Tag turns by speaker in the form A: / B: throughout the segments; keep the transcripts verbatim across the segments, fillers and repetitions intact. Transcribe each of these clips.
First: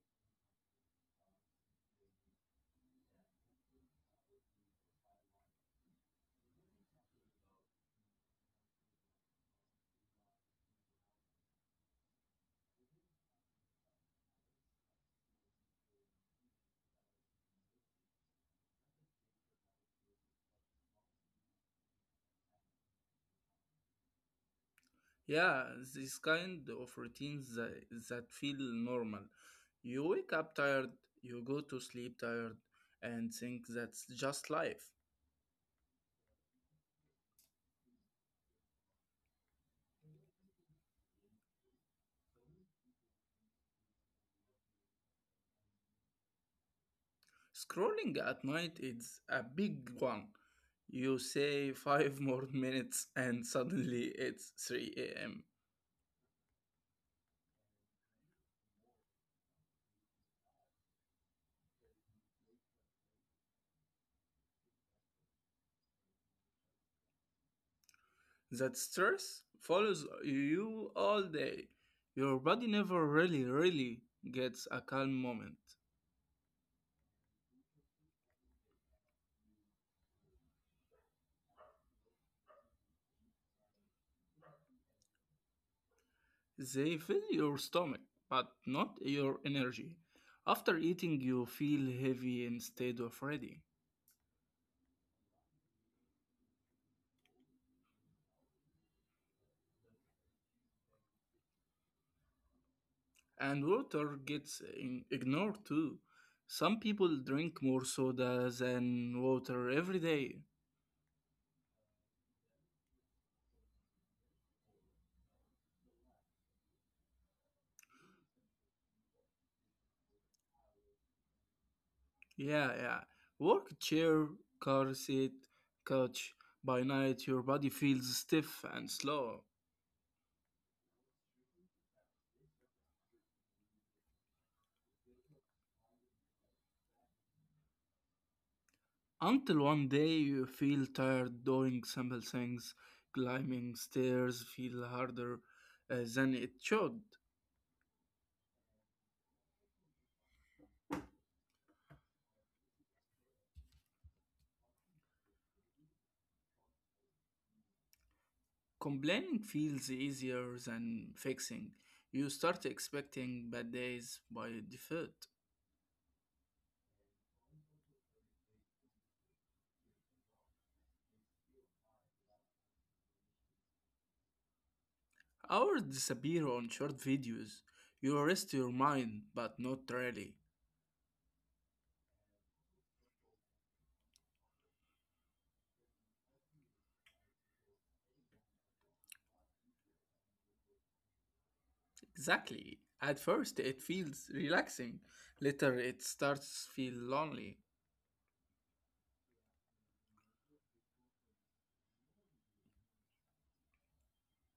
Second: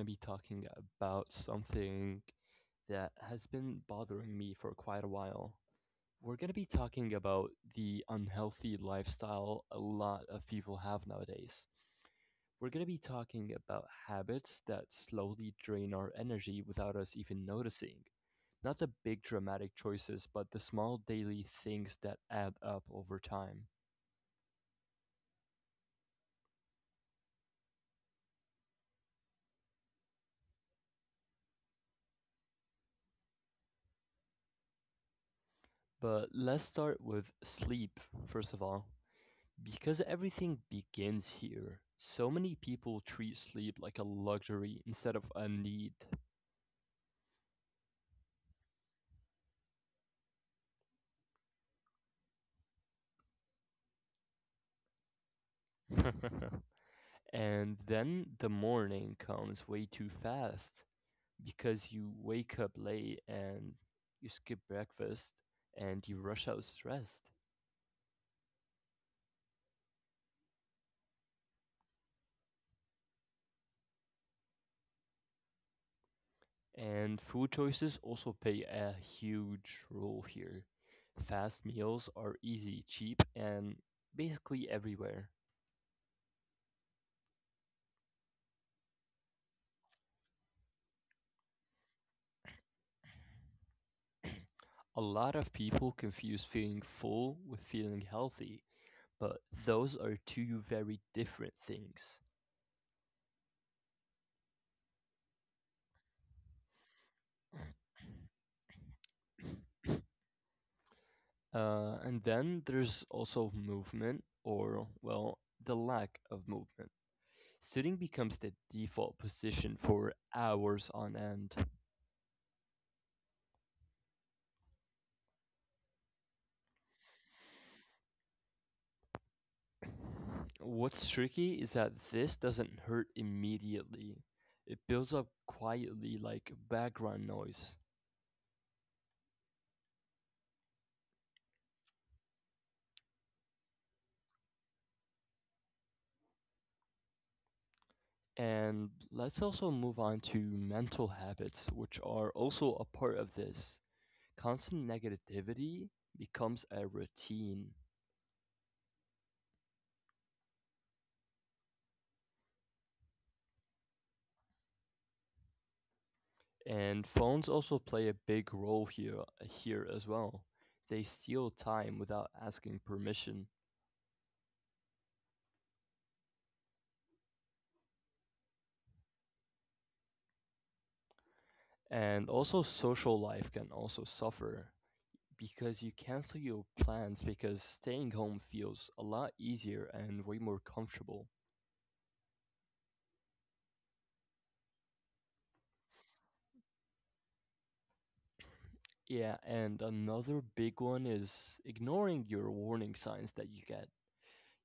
A: to be talking about something that has been bothering me for quite a while. We're going to be talking about the unhealthy lifestyle a lot of people have nowadays. We're going to be talking about habits that slowly drain our energy without us even noticing. Not the big dramatic choices, but the small daily things that add up over time.
B: Yeah, this kind of routines that, that feel normal. You wake up tired, you go to sleep tired, and think that's just life.
A: But let's start with sleep, first of all. Because everything begins here, so many people treat sleep like a luxury instead of a need.
B: Scrolling at night is a big one. You say five more minutes, and suddenly it's three a m.
A: And then the morning comes way too fast because you wake up late and you skip breakfast and you rush out stressed.
B: That stress follows you all day. Your body never really, really gets a calm moment.
A: And food choices also play a huge role here. Fast meals are easy, cheap, and basically everywhere.
B: They fill your stomach, but not your energy. After eating, you feel heavy instead of ready.
A: A lot of people confuse feeling full with feeling healthy, but those are two very different things.
B: And water gets in- ignored too. Some people drink more soda than water every day.
A: Uh, and then there's also movement, or, well, the lack of movement. Sitting becomes the default position for hours on end.
B: Yeah, yeah. Work chair, car seat, couch. By night, your body feels stiff and slow.
A: What's tricky is that this doesn't hurt immediately, it builds up quietly like background noise.
B: Until one day you feel tired doing simple things, climbing stairs feel harder uh, than it should.
A: And let's also move on to mental habits, which are also a part of this. Constant negativity becomes a routine,
B: Complaining feels easier than fixing. You start expecting bad days by default.
A: and phones also play a big role here here as well. They steal time without asking permission.
B: Hours disappear on short videos. You rest your mind, but not really.
A: And also social life can also suffer because you cancel your plans because staying home feels a lot easier and way more comfortable.
B: Exactly. At first it feels relaxing. Later it starts feel lonely.
A: Yeah, and another big one is ignoring your warning signs that you get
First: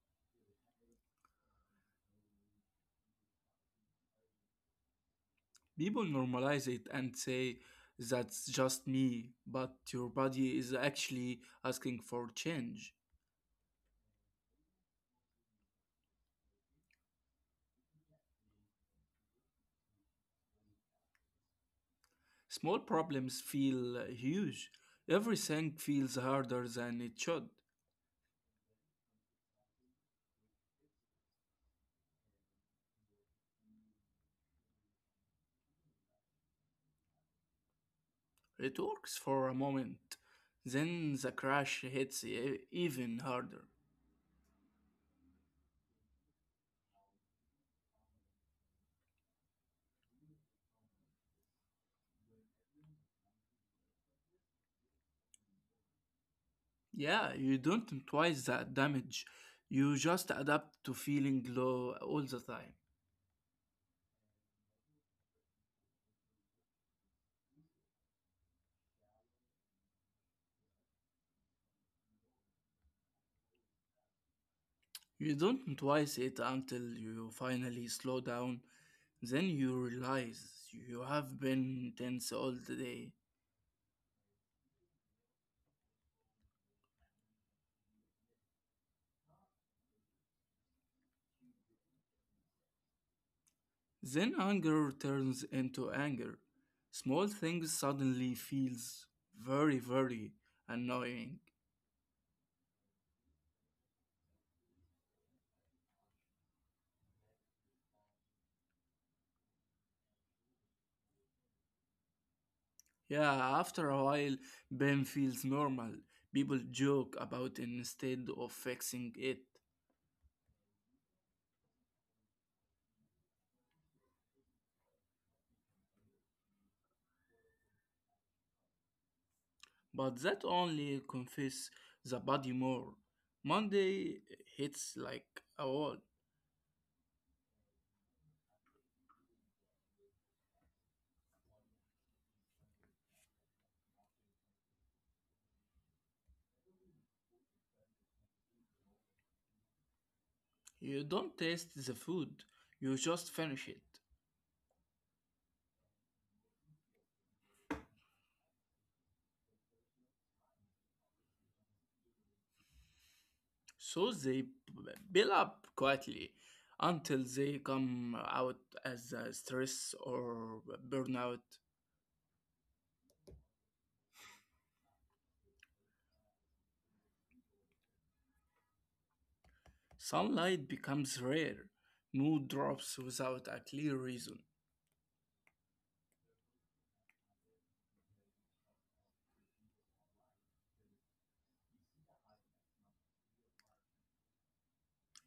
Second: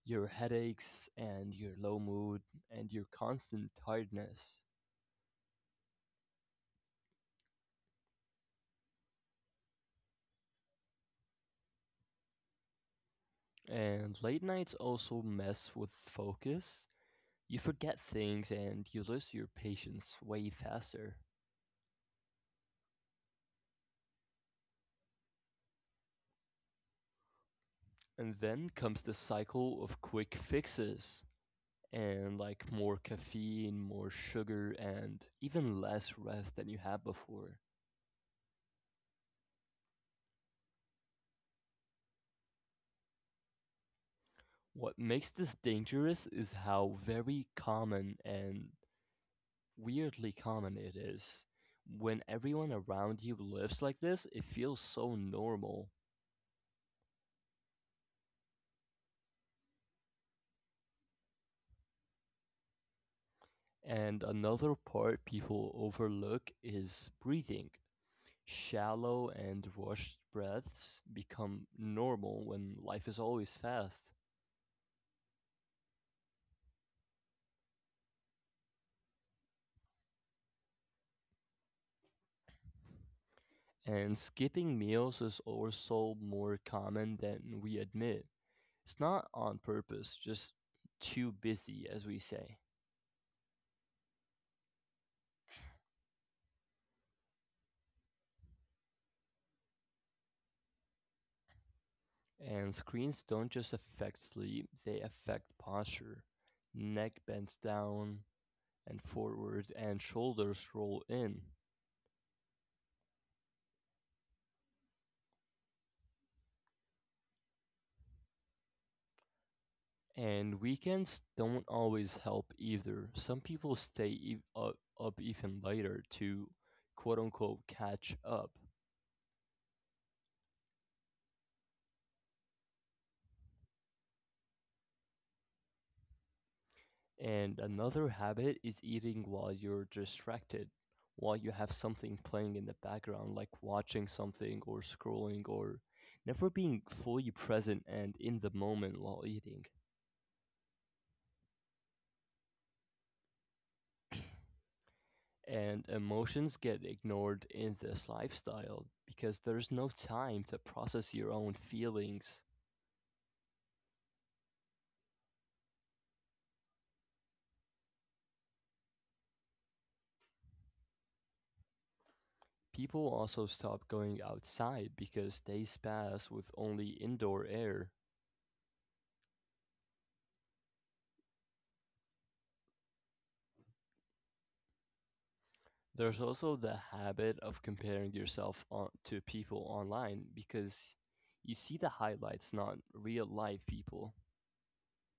A: your headaches, and your low mood, and your constant tiredness.
B: People normalize it and say, that's just me, but your body is actually asking for change.
A: And late nights also mess with focus. You forget things and you lose your patience way faster.
B: Small problems feel uh, huge. Everything feels harder than it should.
A: And then comes the cycle of quick fixes and like more caffeine, more sugar, and even less rest than you had before.
B: It works for a moment. Then the crash hits e- even harder.
A: What makes this dangerous is how very common and weirdly common it is. When everyone around you lives like this, it feels so normal.
B: Yeah, you don't twice that damage. You just adapt to feeling low all the time.
A: And another part people overlook is breathing. Shallow and rushed breaths become normal when life is always fast.
B: You don't twice it until you finally slow down. Then you realize you have been tense all day.
A: And skipping meals is also more common than we admit. It's not on purpose, just too busy, as we say.
B: Then anger turns into anger. Small things suddenly feels very very annoying.
A: And screens don't just affect sleep, they affect posture. Neck bends down and forward, and shoulders roll in.
B: Yeah, after a while Ben feels normal. People joke about it instead of fixing it.
A: And weekends don't always help either. Some people stay e- up, up even later to quote unquote catch up.
B: But that only confess the body more. Monday hits like a wall.
A: And another habit is eating while you're distracted, while you have something playing in the background, like watching something or scrolling or never being fully present and in the moment while eating.
B: You don't taste the food, you just finish it.
A: And emotions get ignored in this lifestyle because there's no time to process your own feelings.
B: So they b- build up quietly until they come out as a stress or burnout.
A: People also stop going outside because days pass with only indoor air.
B: Sunlight becomes rare, mood drops without a clear reason.
A: There's also the habit of comparing yourself on, to people online because you see the highlights, not real life people.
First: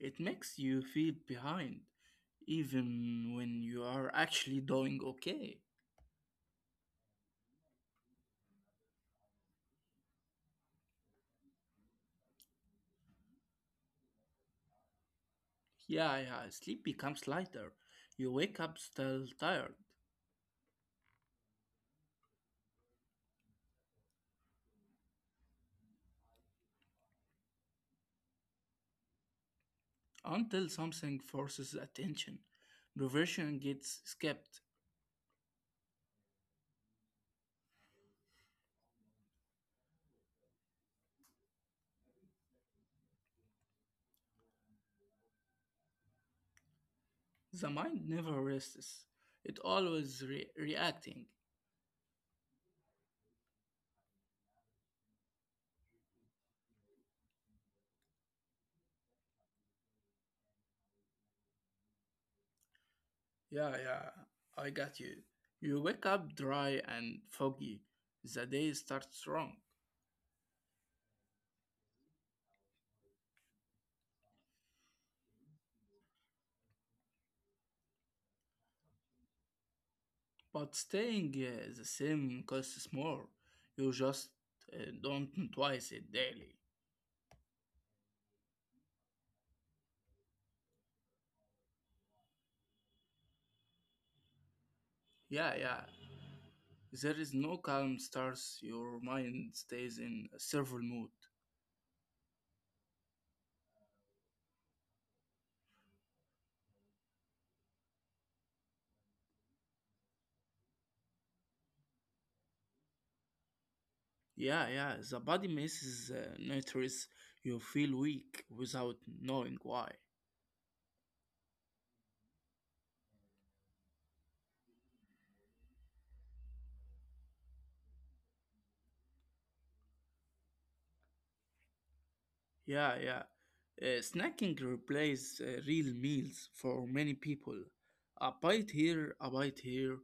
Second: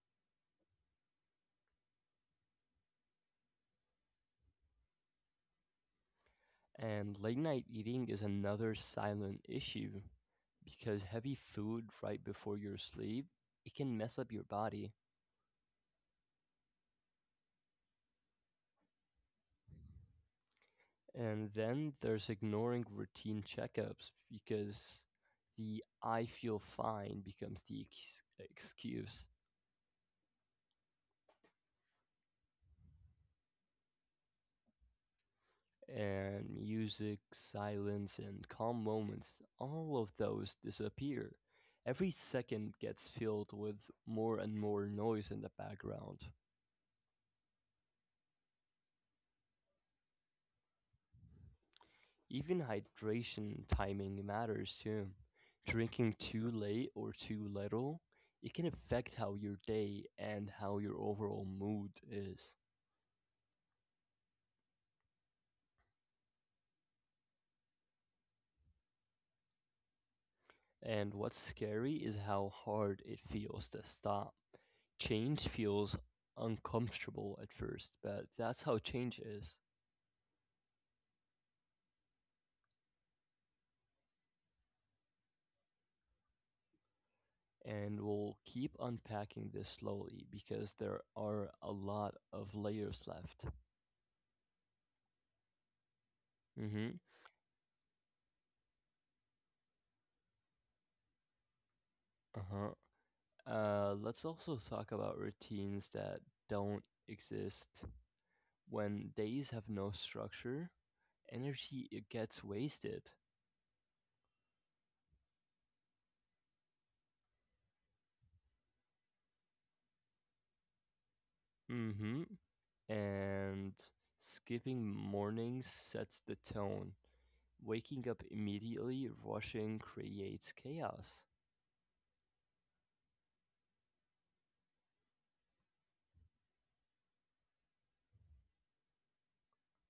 B: It makes you feel behind, even when you are actually doing okay.
A: And late night eating is another silent issue because heavy food right before your sleep, it can mess up your body.
B: Yeah, yeah, sleep becomes lighter. You wake up still tired.
A: And then there's ignoring routine checkups because the I feel fine becomes the ex- excuse.
B: Until something forces attention, perversion gets skipped.
A: And music, silence, and calm moments, all of those disappear. Every second gets filled with more and more noise in the background.
B: The mind never rests. It always re- reacting.
A: Even hydration timing matters too. Drinking too late or too little, it can affect how your day and how your overall mood is.
B: Yeah, yeah, I got you. You wake up dry and foggy. The day starts wrong.
A: And what's scary is how hard it feels to stop. Change feels uncomfortable at first, but that's how change is.
B: But staying uh, the same costs more. You just uh, don't twice it daily.
A: And we'll keep unpacking this slowly because there are a lot of layers left.
B: Yeah, yeah.
A: Mm-hmm.
B: There is no calm stars. Your mind stays in a server mode.
A: Uh-huh. Uh, let's also talk about routines that don't exist. When days have no structure, energy it gets wasted.
B: Yeah, yeah, the body misses uh, nutrients. You feel weak without knowing why.
A: Mm-hmm. And skipping mornings sets the tone. Waking up immediately, rushing creates chaos.
B: Yeah, yeah. Uh, snacking replaces uh, real meals for many people. A bite here, a bite here.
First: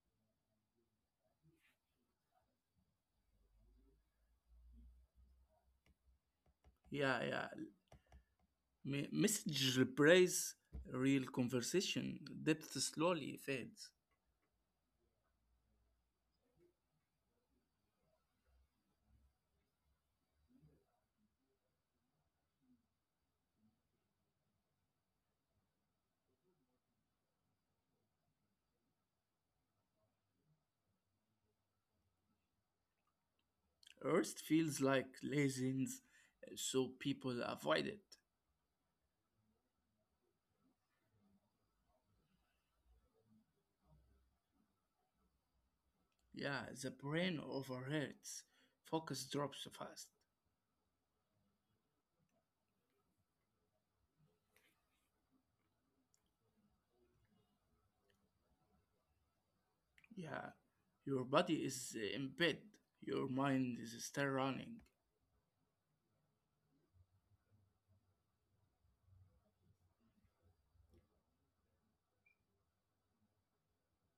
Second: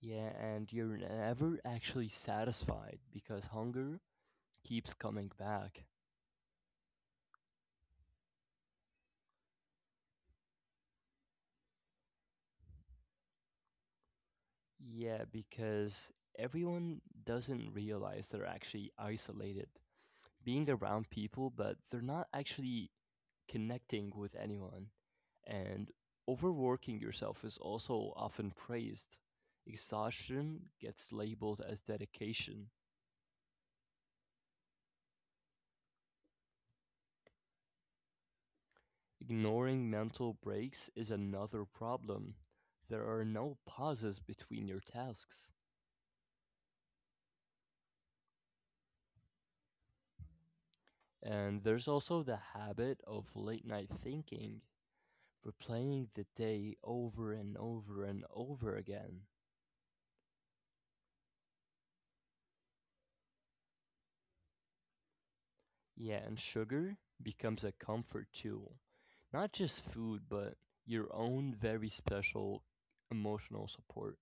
A: Yeah, and you're never actually satisfied because hunger keeps coming back.
B: Yeah, yeah. Me- message replaces real conversation. Depth slowly fades.
A: Yeah, because everyone doesn't realize they're actually isolated, being around people, but they're not actually connecting with anyone. And overworking yourself is also often praised. Exhaustion gets labeled as dedication.
B: Rest feels like laziness, uh, so people avoid it.
A: Ignoring mental breaks is another problem. There are no pauses between your tasks.
B: Yeah, the brain overheats. Focus drops fast.
A: And there's also the habit of late night thinking. Replaying the day over and over and over again.
B: Yeah, your body is in bed, your mind is still running.
A: Yeah, and sugar becomes a comfort tool. Not just food, but your own very special emotional support.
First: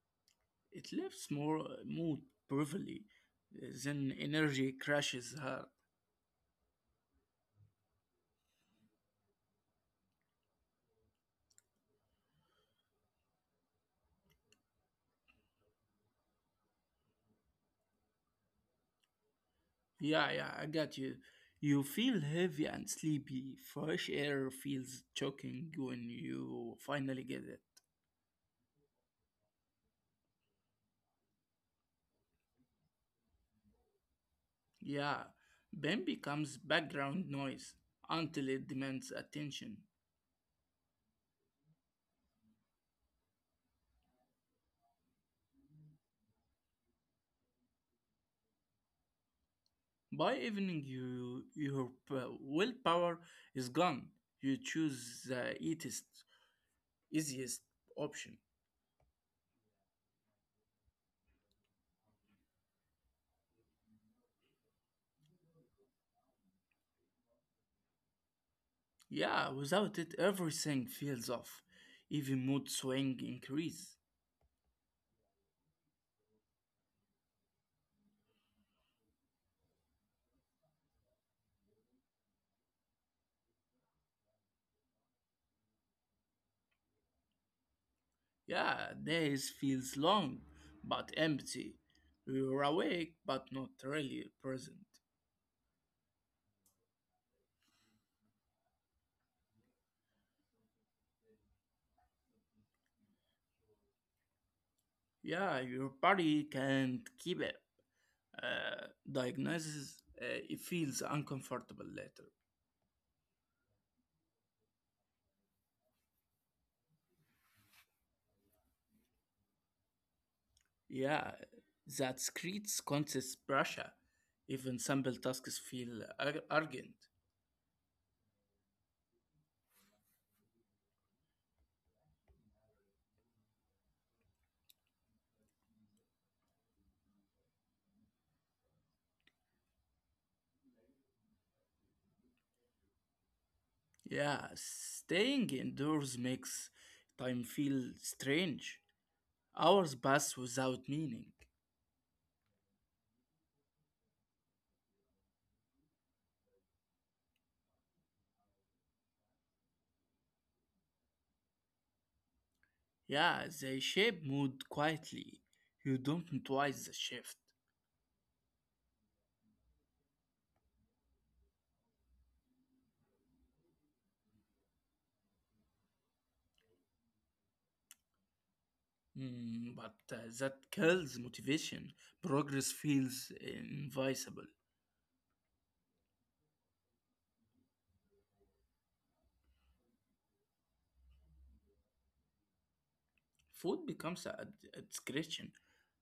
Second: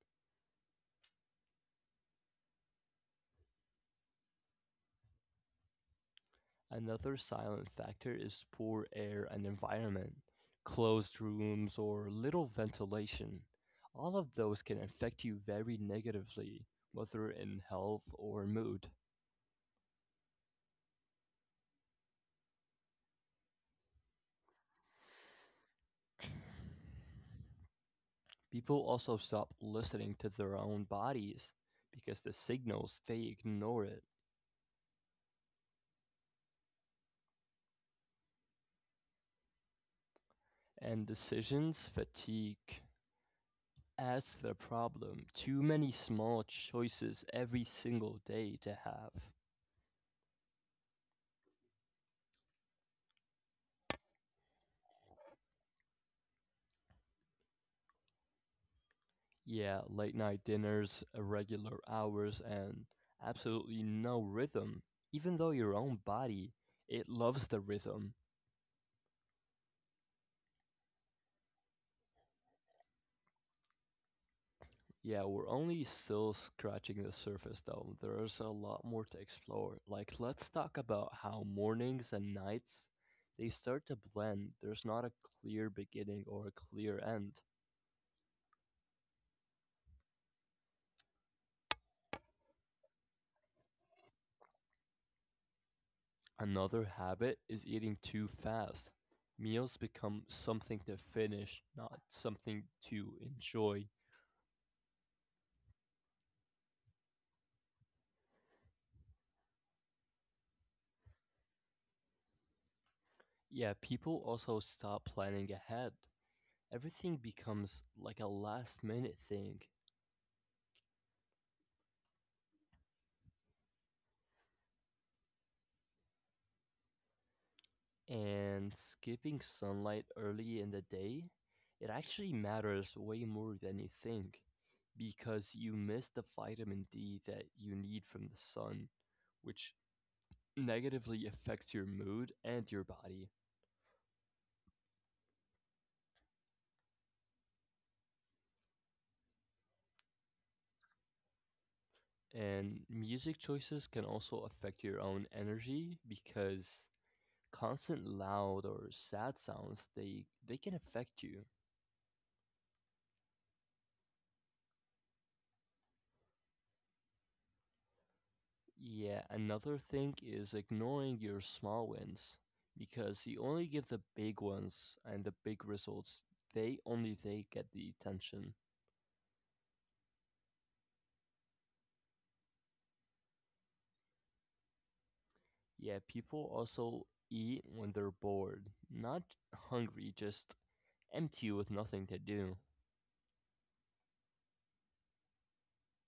B: It lifts more mood briefly, then energy crashes hard.
A: Another silent factor is poor air and environment, closed rooms, or little ventilation. All of those can affect you very negatively, whether in health or mood.
B: Yeah, yeah, I got you. You feel heavy and sleepy. Fresh air feels choking when you finally get it.
A: People also stop listening to their own bodies because the signals they ignore it.
B: Yeah, then becomes background noise until it demands attention.
A: And decisions fatigue. That's the problem. Too many small choices every single day to have.
B: By evening, you, your p- willpower is gone. You choose the easiest, easiest option.
A: Yeah, late night dinners, irregular hours, and absolutely no rhythm. Even though your own body, it loves the rhythm.
B: Yeah, without it, everything feels off. Even mood swing increase.
A: Yeah, we're only still scratching the surface though. There's a lot more to explore. Like, let's talk about how mornings and nights they start to blend. There's not a clear beginning or a clear end.
B: Yeah, days feels long, but empty. You're awake, but not really present.
A: Another habit is eating too fast. Meals become something to finish, not something to enjoy.
B: Yeah, your body can't keep it. Uh, diagnosis, uh, it feels uncomfortable later.
A: Yeah, people also stop planning ahead. Everything becomes like a last minute thing.
B: Yeah, that creates conscious pressure. Even simple tasks feel ar- urgent.
A: And skipping sunlight early in the day, it actually matters way more than you think because you miss the vitamin D that you need from the sun, which negatively affects your mood and your body.
B: Yeah, staying indoors makes time feel strange. Hours pass without meaning.
A: And music choices can also affect your own energy because constant loud or sad sounds they they can affect you.
B: Yeah, they shape mood quietly. You don't notice the shift.
A: Yeah, another thing is ignoring your small wins because you only give the big ones and the big results. They only they get the attention.
B: Mm, but uh, that kills motivation. Progress feels invisible.
A: Yeah, people also eat when they're bored, not hungry, just empty with nothing to do.
B: Food becomes a, a discretion.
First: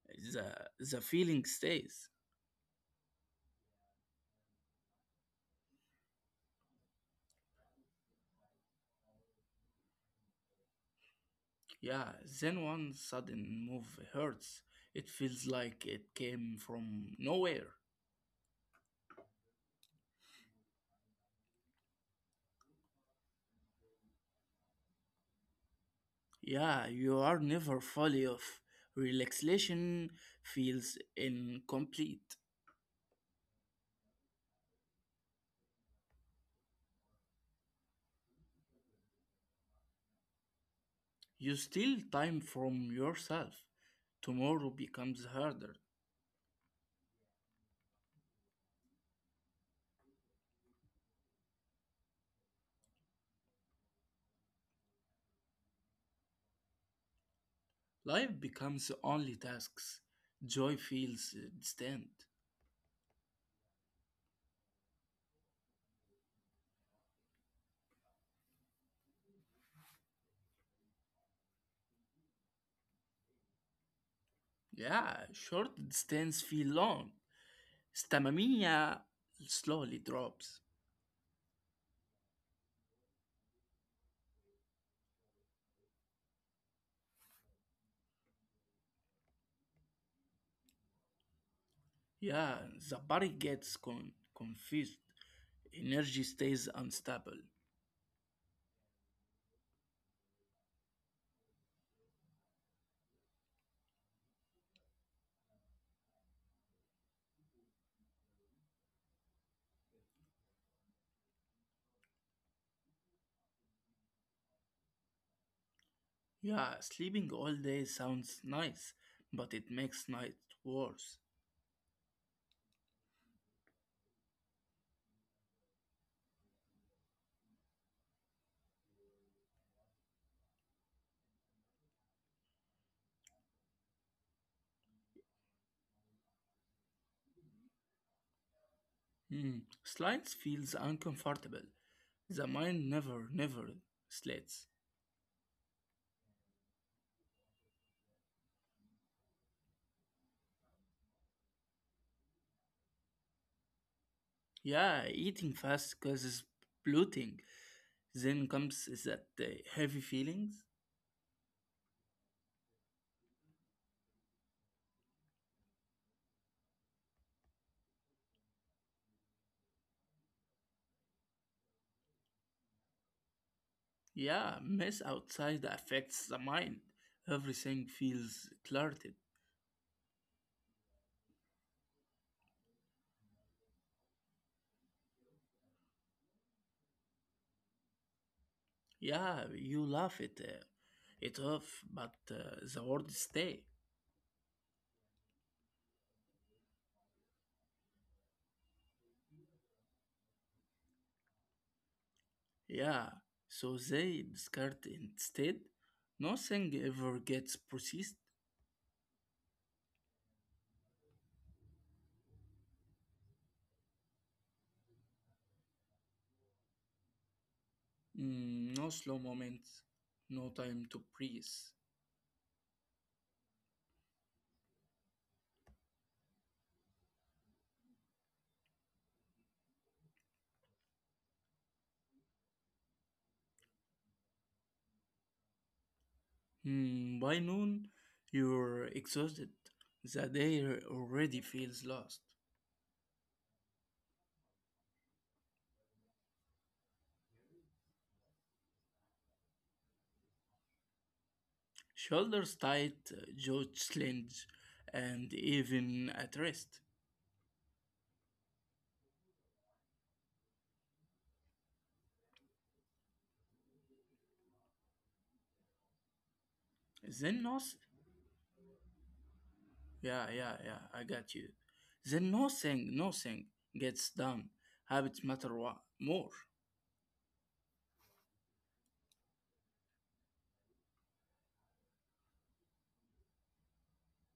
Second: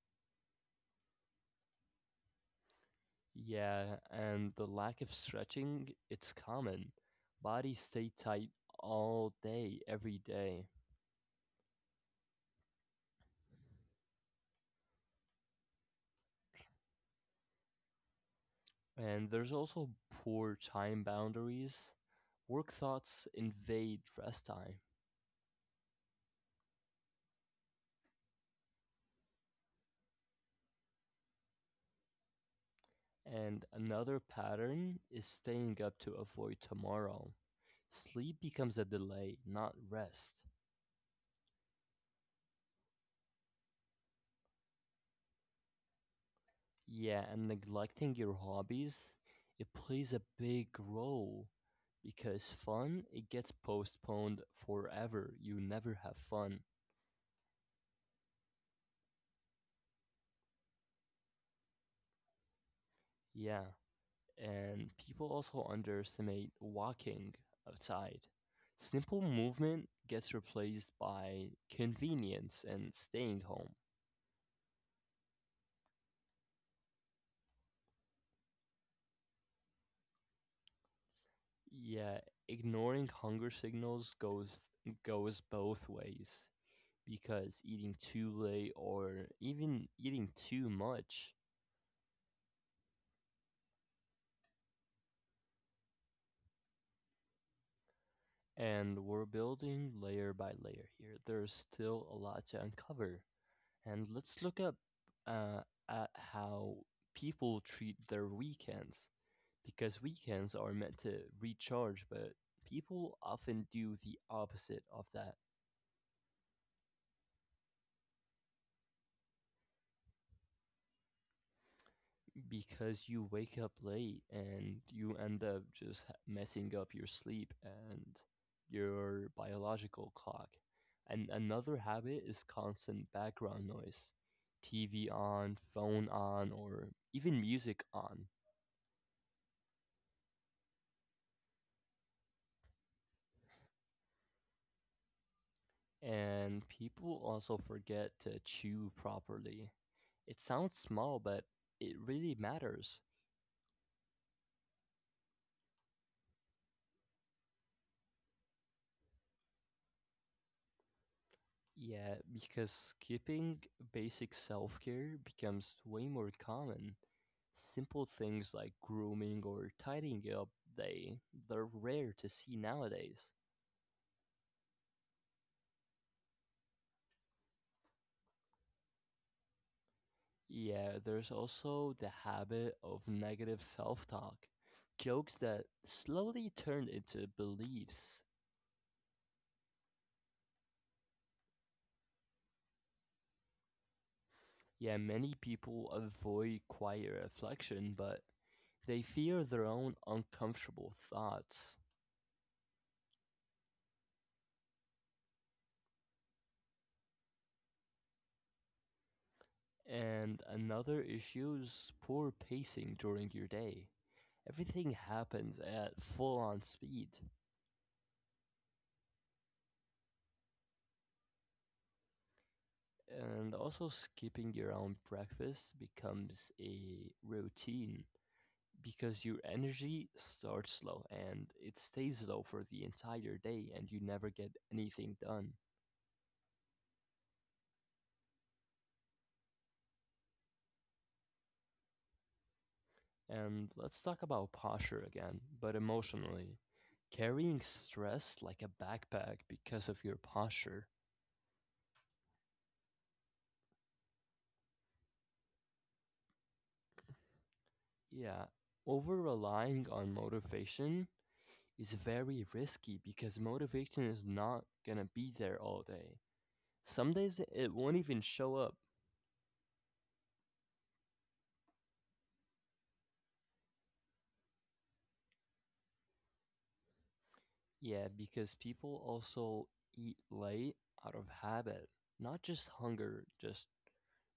B: The, the feeling stays.
A: Yeah, and the lack of stretching, it's common. Bodies stay tight all day, every day.
B: Yeah, then one sudden move hurts. It feels like it came from nowhere.
A: And there's also poor time boundaries. Work thoughts invade rest time.
B: Yeah, you are never fully off. Relaxation feels incomplete.
A: And another pattern is staying up to avoid tomorrow. Sleep becomes a delay, not rest.
B: You steal time from yourself. Tomorrow becomes harder.
A: Yeah, and neglecting your hobbies, it plays a big role because fun, it gets postponed forever. You never have fun.
B: Life becomes only tasks. Joy feels distant.
A: Yeah. And people also underestimate walking outside. Simple movement gets replaced by convenience and staying home.
B: Yeah, short distance feel long. Stamina slowly drops.
A: Yeah, ignoring hunger signals goes goes both ways because eating too late or even eating too much.
B: Yeah, the body gets con- confused. Energy stays unstable.
A: And we're building layer by layer here. There's still a lot to uncover. And let's look up uh, at how people treat their weekends. Because weekends are meant to recharge, but people often do the opposite of that
B: Yeah, sleeping all day sounds nice, but it makes night worse.
A: because you wake up late and you end up just ha- messing up your sleep and your biological clock. And another habit is constant background noise. T V on, phone on, or even music on.
B: Hmm. Slides feels uncomfortable. The mind never, never slits.
A: And people also forget to chew properly. It sounds small, but it really matters.
B: Yeah, eating fast causes bloating. Then comes that uh, heavy feelings.
A: Yeah, because skipping basic self care becomes way more common. Simple things like grooming or tidying up, they they're rare to see nowadays.
B: Yeah, mess outside affects the mind. Everything feels cluttered.
A: Yeah, there's also the habit of negative self-talk. Jokes that slowly turn into beliefs.
B: Yeah, you laugh it, uh, it off, but uh, the words stay.
A: Yeah, many people avoid quiet reflection, but they fear their own uncomfortable thoughts.
B: Yeah, so they discard instead. Nothing ever gets processed.
A: And another issue is poor pacing during your day. Everything happens at full on speed.
B: Mm, no slow moments, no time to breathe.
A: And also, skipping your own breakfast becomes a routine because your energy starts low and it stays low for the entire day, and you never get anything done.
B: Mm, by noon, you're exhausted. The day already feels lost.
A: And let's talk about posture again, but emotionally. Carrying stress like a backpack because of your posture.
B: Shoulders tight, uh, jaw slinged, and even at rest.
A: Yeah, over relying on motivation is very risky because motivation is not gonna be there all day. Some days
B: Then
A: it
B: nothing.
A: won't even show up.
B: Yeah, yeah, yeah, I got you. Then nothing, nothing gets done. Habits matter wa- more.
A: Yeah, because people also eat late out of habit, not just hunger, just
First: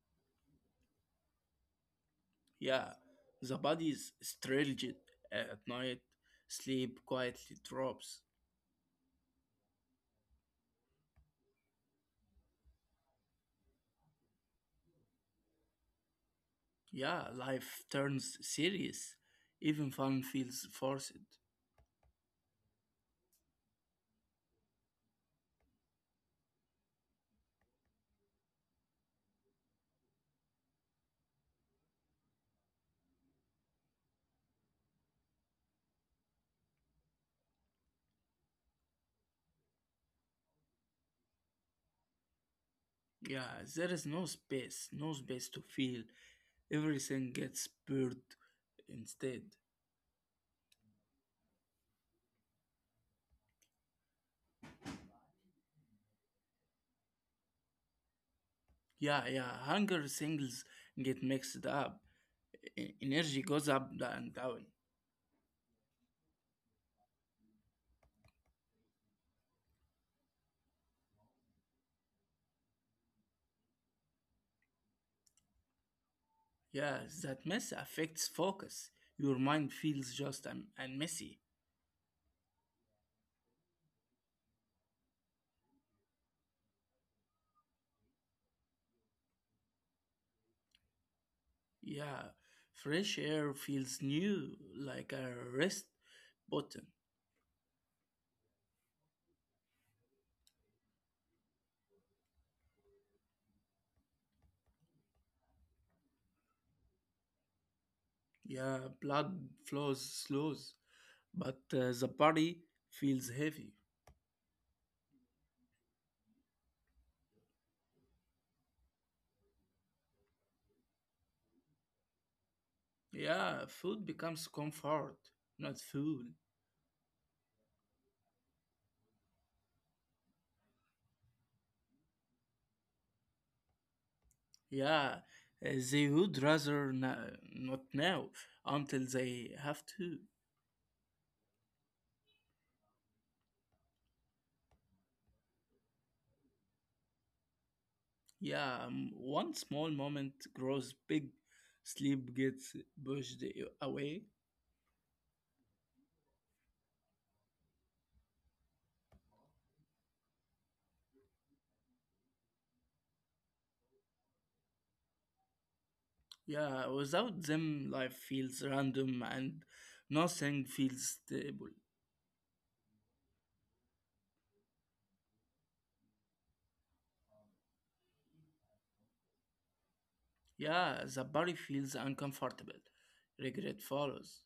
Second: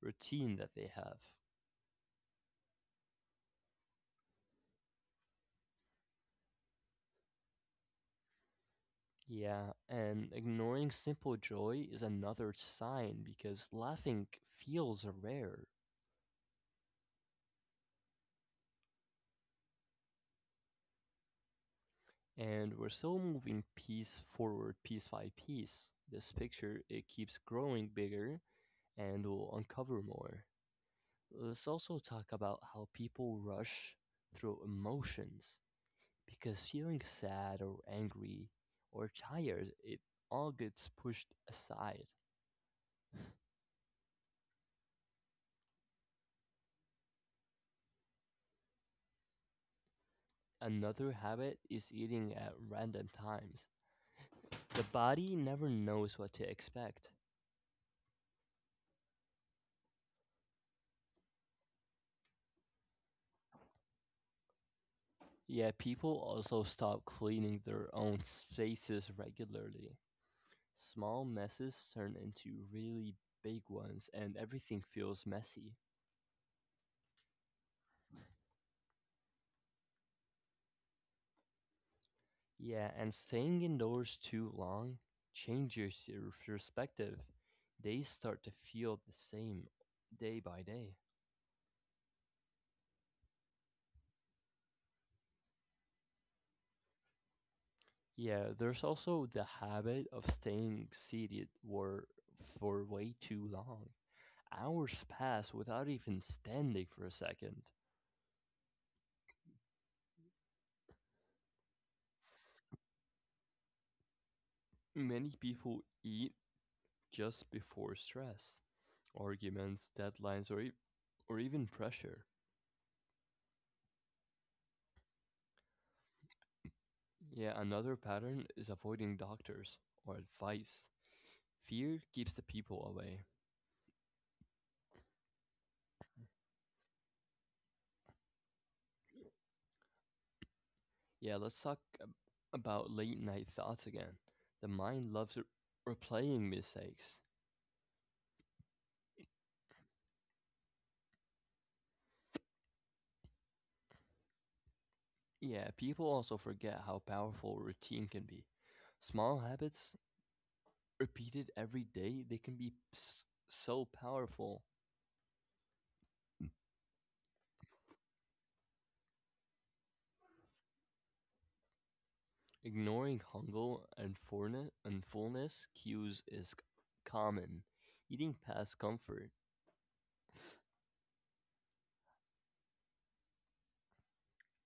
A: routine that they have.
B: Yeah, the body is straightly at night, sleep quietly drops.
A: Yeah, and ignoring simple joy is another sign because laughing feels rare.
B: Yeah, life turns serious. Even fun feels forced.
A: And we're still moving piece forward, piece by piece. This picture, it keeps growing bigger and will uncover more. Let's also talk about how people rush through emotions because feeling sad or angry or tired, it all gets pushed aside.
B: Yeah, there is no space, no space to feel. Everything gets spurred instead.
A: Another habit is eating at random times. The body never knows what to expect.
B: Yeah, yeah, hunger signals get mixed up. E- Energy goes up and down.
A: Yeah, people also stop cleaning their own spaces regularly. Small messes turn into really big ones, and everything feels messy.
B: Yeah, that mess affects focus. Your mind feels just un- and messy.
A: Yeah, and staying indoors too long changes your perspective. Days start to feel the same day by day.
B: Yeah, fresh air feels new, like a rest button.
A: Yeah, there's also the habit of staying seated wor- for way too long. Hours pass without even standing for a second.
B: Yeah, blood flows slows, but uh, the body feels heavy.
A: Many people eat just before stress, arguments, deadlines, or, e- or even pressure.
B: Yeah, food becomes comfort, not food.
A: Yeah, another pattern is avoiding doctors or advice. Fear keeps the people away.
B: Yeah, uh, they would rather na- not now until they have to.
A: Yeah, let's talk ab- about late night thoughts again. The mind loves re- replaying mistakes.
B: Yeah, um, one small moment grows big, sleep gets pushed away.
A: Yeah, people also forget how powerful routine can be. Small habits repeated every day, they can be s- so powerful.
B: Yeah, without them, life feels random and nothing feels stable.
A: Ignoring hunger and fullness, and fullness cues is c- common. Eating past comfort.
B: Yeah, the body feels uncomfortable. Regret follows.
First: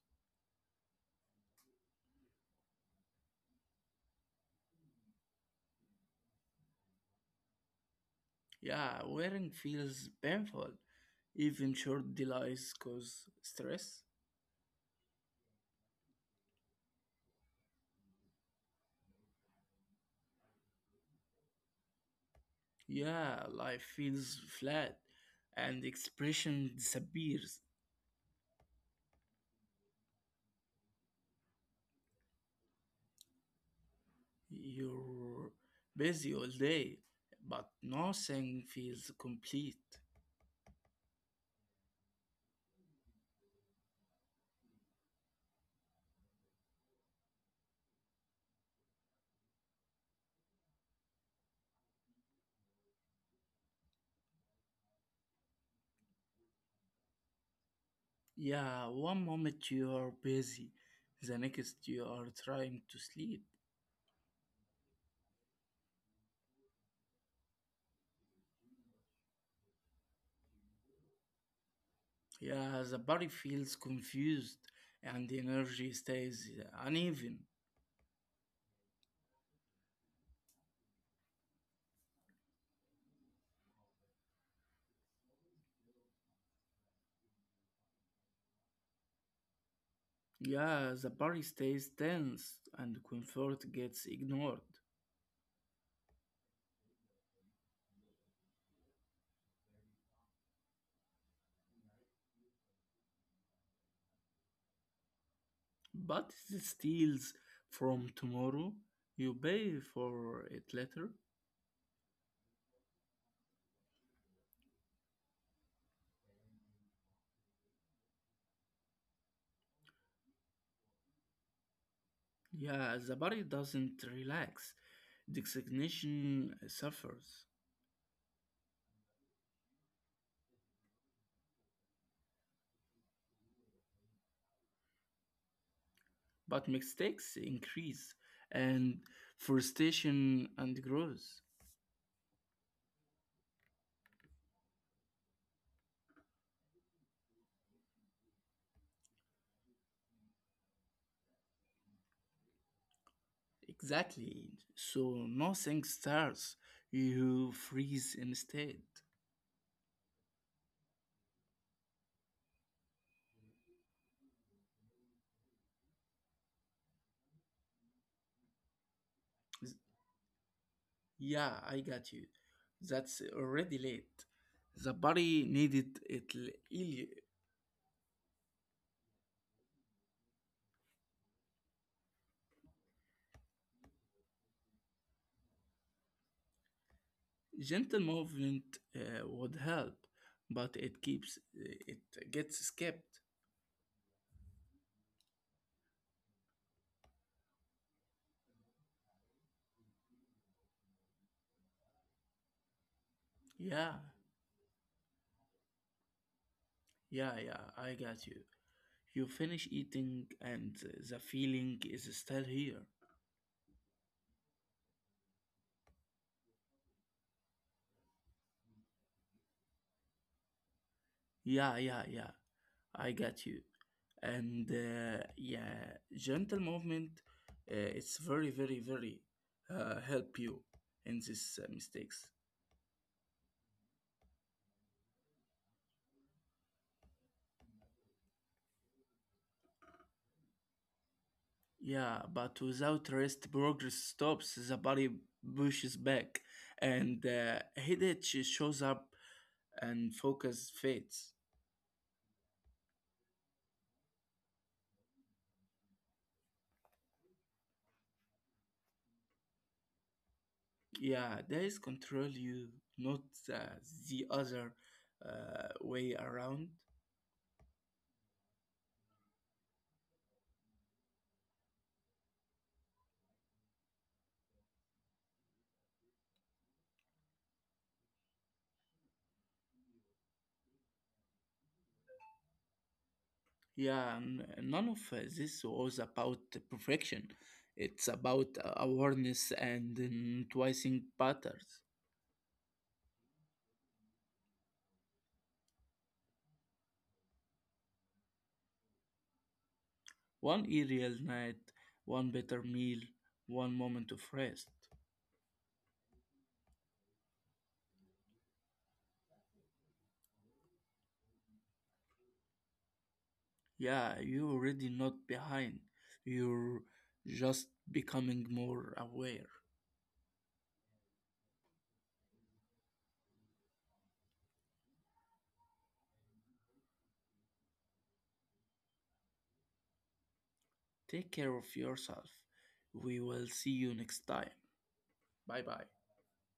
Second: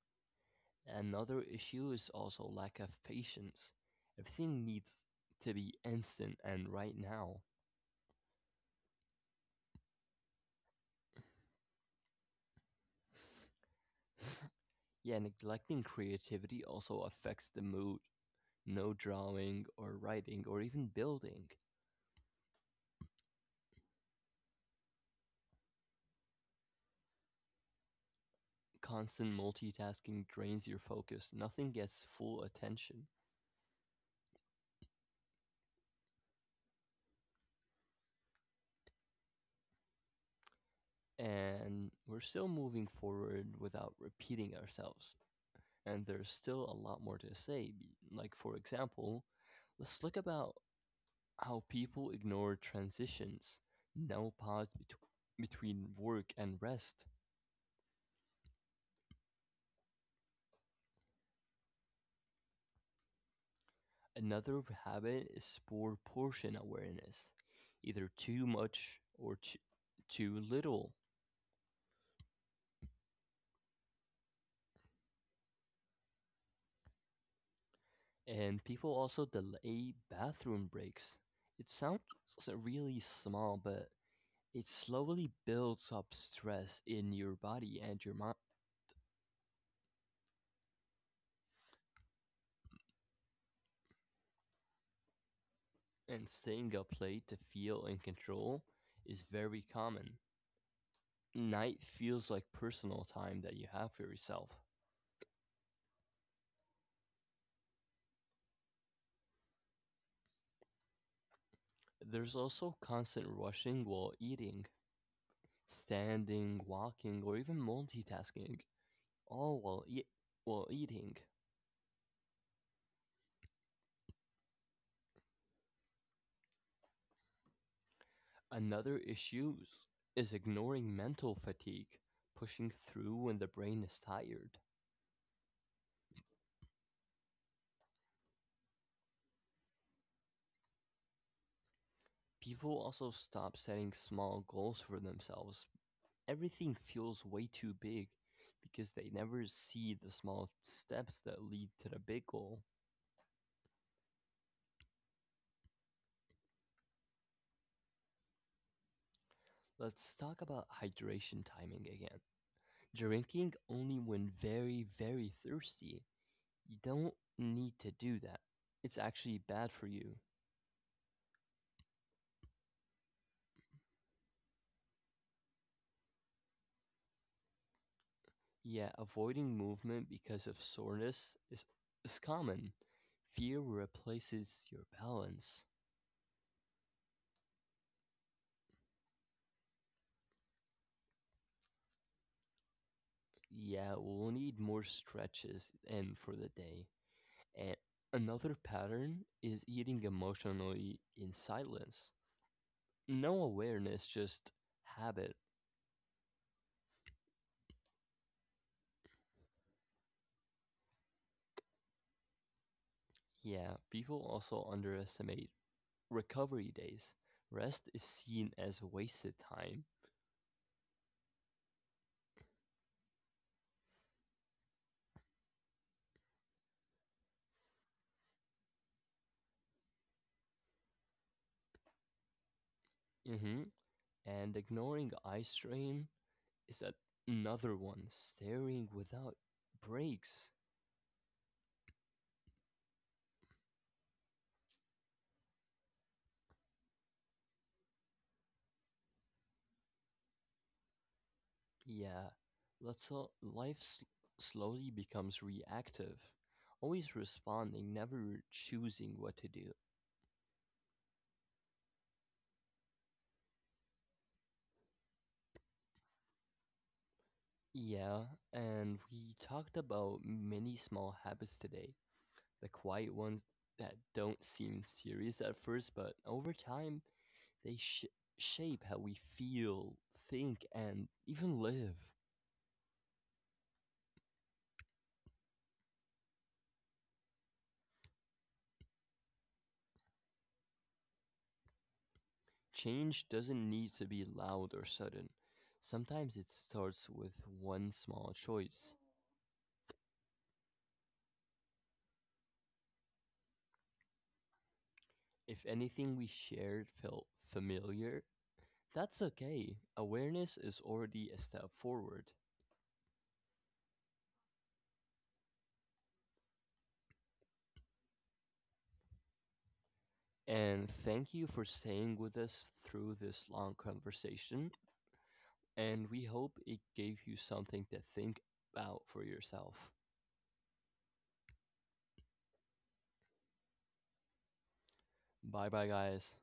A: Another issue is also lack of patience. Everything needs to be instant and right now.
B: Yeah, wearing feels painful. Even short delays cause stress.
A: Yeah, neglecting creativity also affects the mood. No drawing or writing or even building.
B: Yeah, life feels flat and expression disappears.
A: Constant multitasking drains your focus. Nothing gets full attention.
B: You're busy all day, but nothing feels complete.
A: And we're still moving forward without repeating ourselves. And there's still a lot more to say. Like, for example, let's look about how people ignore transitions, now pause bet- between work and rest.
B: Yeah, one moment you are busy, the next you are trying to sleep.
A: Another habit is poor portion awareness, either too much or too, too little.
B: Yeah, the body feels confused and the energy stays uneven.
A: And people also delay bathroom breaks. It sounds really small, but it slowly builds up stress in your body and your mind.
B: Yeah, the body stays tense and comfort gets ignored.
A: And staying up late to feel in control is very common. Night feels like personal time that you have for yourself.
B: But it steals from tomorrow, you pay for it later.
A: There's also constant rushing while eating, standing, walking, or even multitasking, all while, e- while eating.
B: Yeah, the body doesn't relax, designation suffers.
A: Another issue is ignoring mental fatigue, pushing through when the brain is tired.
B: But mistakes increase and frustration and grows.
A: People also stop setting small goals for themselves. Everything feels way too big because they never see the small steps that lead to the big goal.
B: Exactly. So nothing starts, you freeze instead.
A: Let's talk about hydration timing again. Drinking only when very, very thirsty. You don't need to do that. It's actually
B: Z-
A: bad for you.
B: Yeah, I got you. That's already late. The body needed it l- earlier.
A: Yeah, avoiding movement because of soreness is, is common. Fear replaces your balance.
B: Gentle movement uh, would help, but it keeps uh, it gets skipped.
A: Yeah, we'll need more stretches and for the day. And another pattern is eating emotionally in silence. No
B: Yeah,
A: awareness, just habit.
B: yeah, yeah. I got you. You finish eating, and the feeling is still here.
A: Yeah, people also underestimate recovery days. Rest is seen as wasted time.
B: Yeah, yeah, yeah. I get you. And uh, yeah, gentle movement, uh, it's very, very, very uh, help you in these uh, mistakes.
A: Hmm. And ignoring eye strain is a- another one. Staring without breaks.
B: Yeah, but without rest, progress stops. The body pushes back, and uh, headache shows up, and focus fades.
A: Yeah, let's all, life s- slowly becomes reactive. Always responding, never choosing what to do.
B: Yeah, there is control you, not uh, the other uh, way around.
A: Yeah, and we talked about many small habits today, the quiet ones that don't seem serious at first, but over time they sh- shape how we feel, think, and even live.
B: Yeah, n- none of uh, this was about perfection. It's about uh, awareness and mm, twisting patterns.
A: Change doesn't need to be loud or sudden. Sometimes it starts with one small choice.
B: One aerial night, one better meal, one moment of rest.
A: If anything we shared felt familiar, that's okay. Awareness is already a step forward.
B: Yeah, you're already not behind. You're just becoming more aware.
A: And thank you for staying with us through this long conversation. And we hope it gave you something to think about for yourself.
B: Take care of yourself. We will see you next time. Bye
A: Bye
B: bye.
A: bye, guys.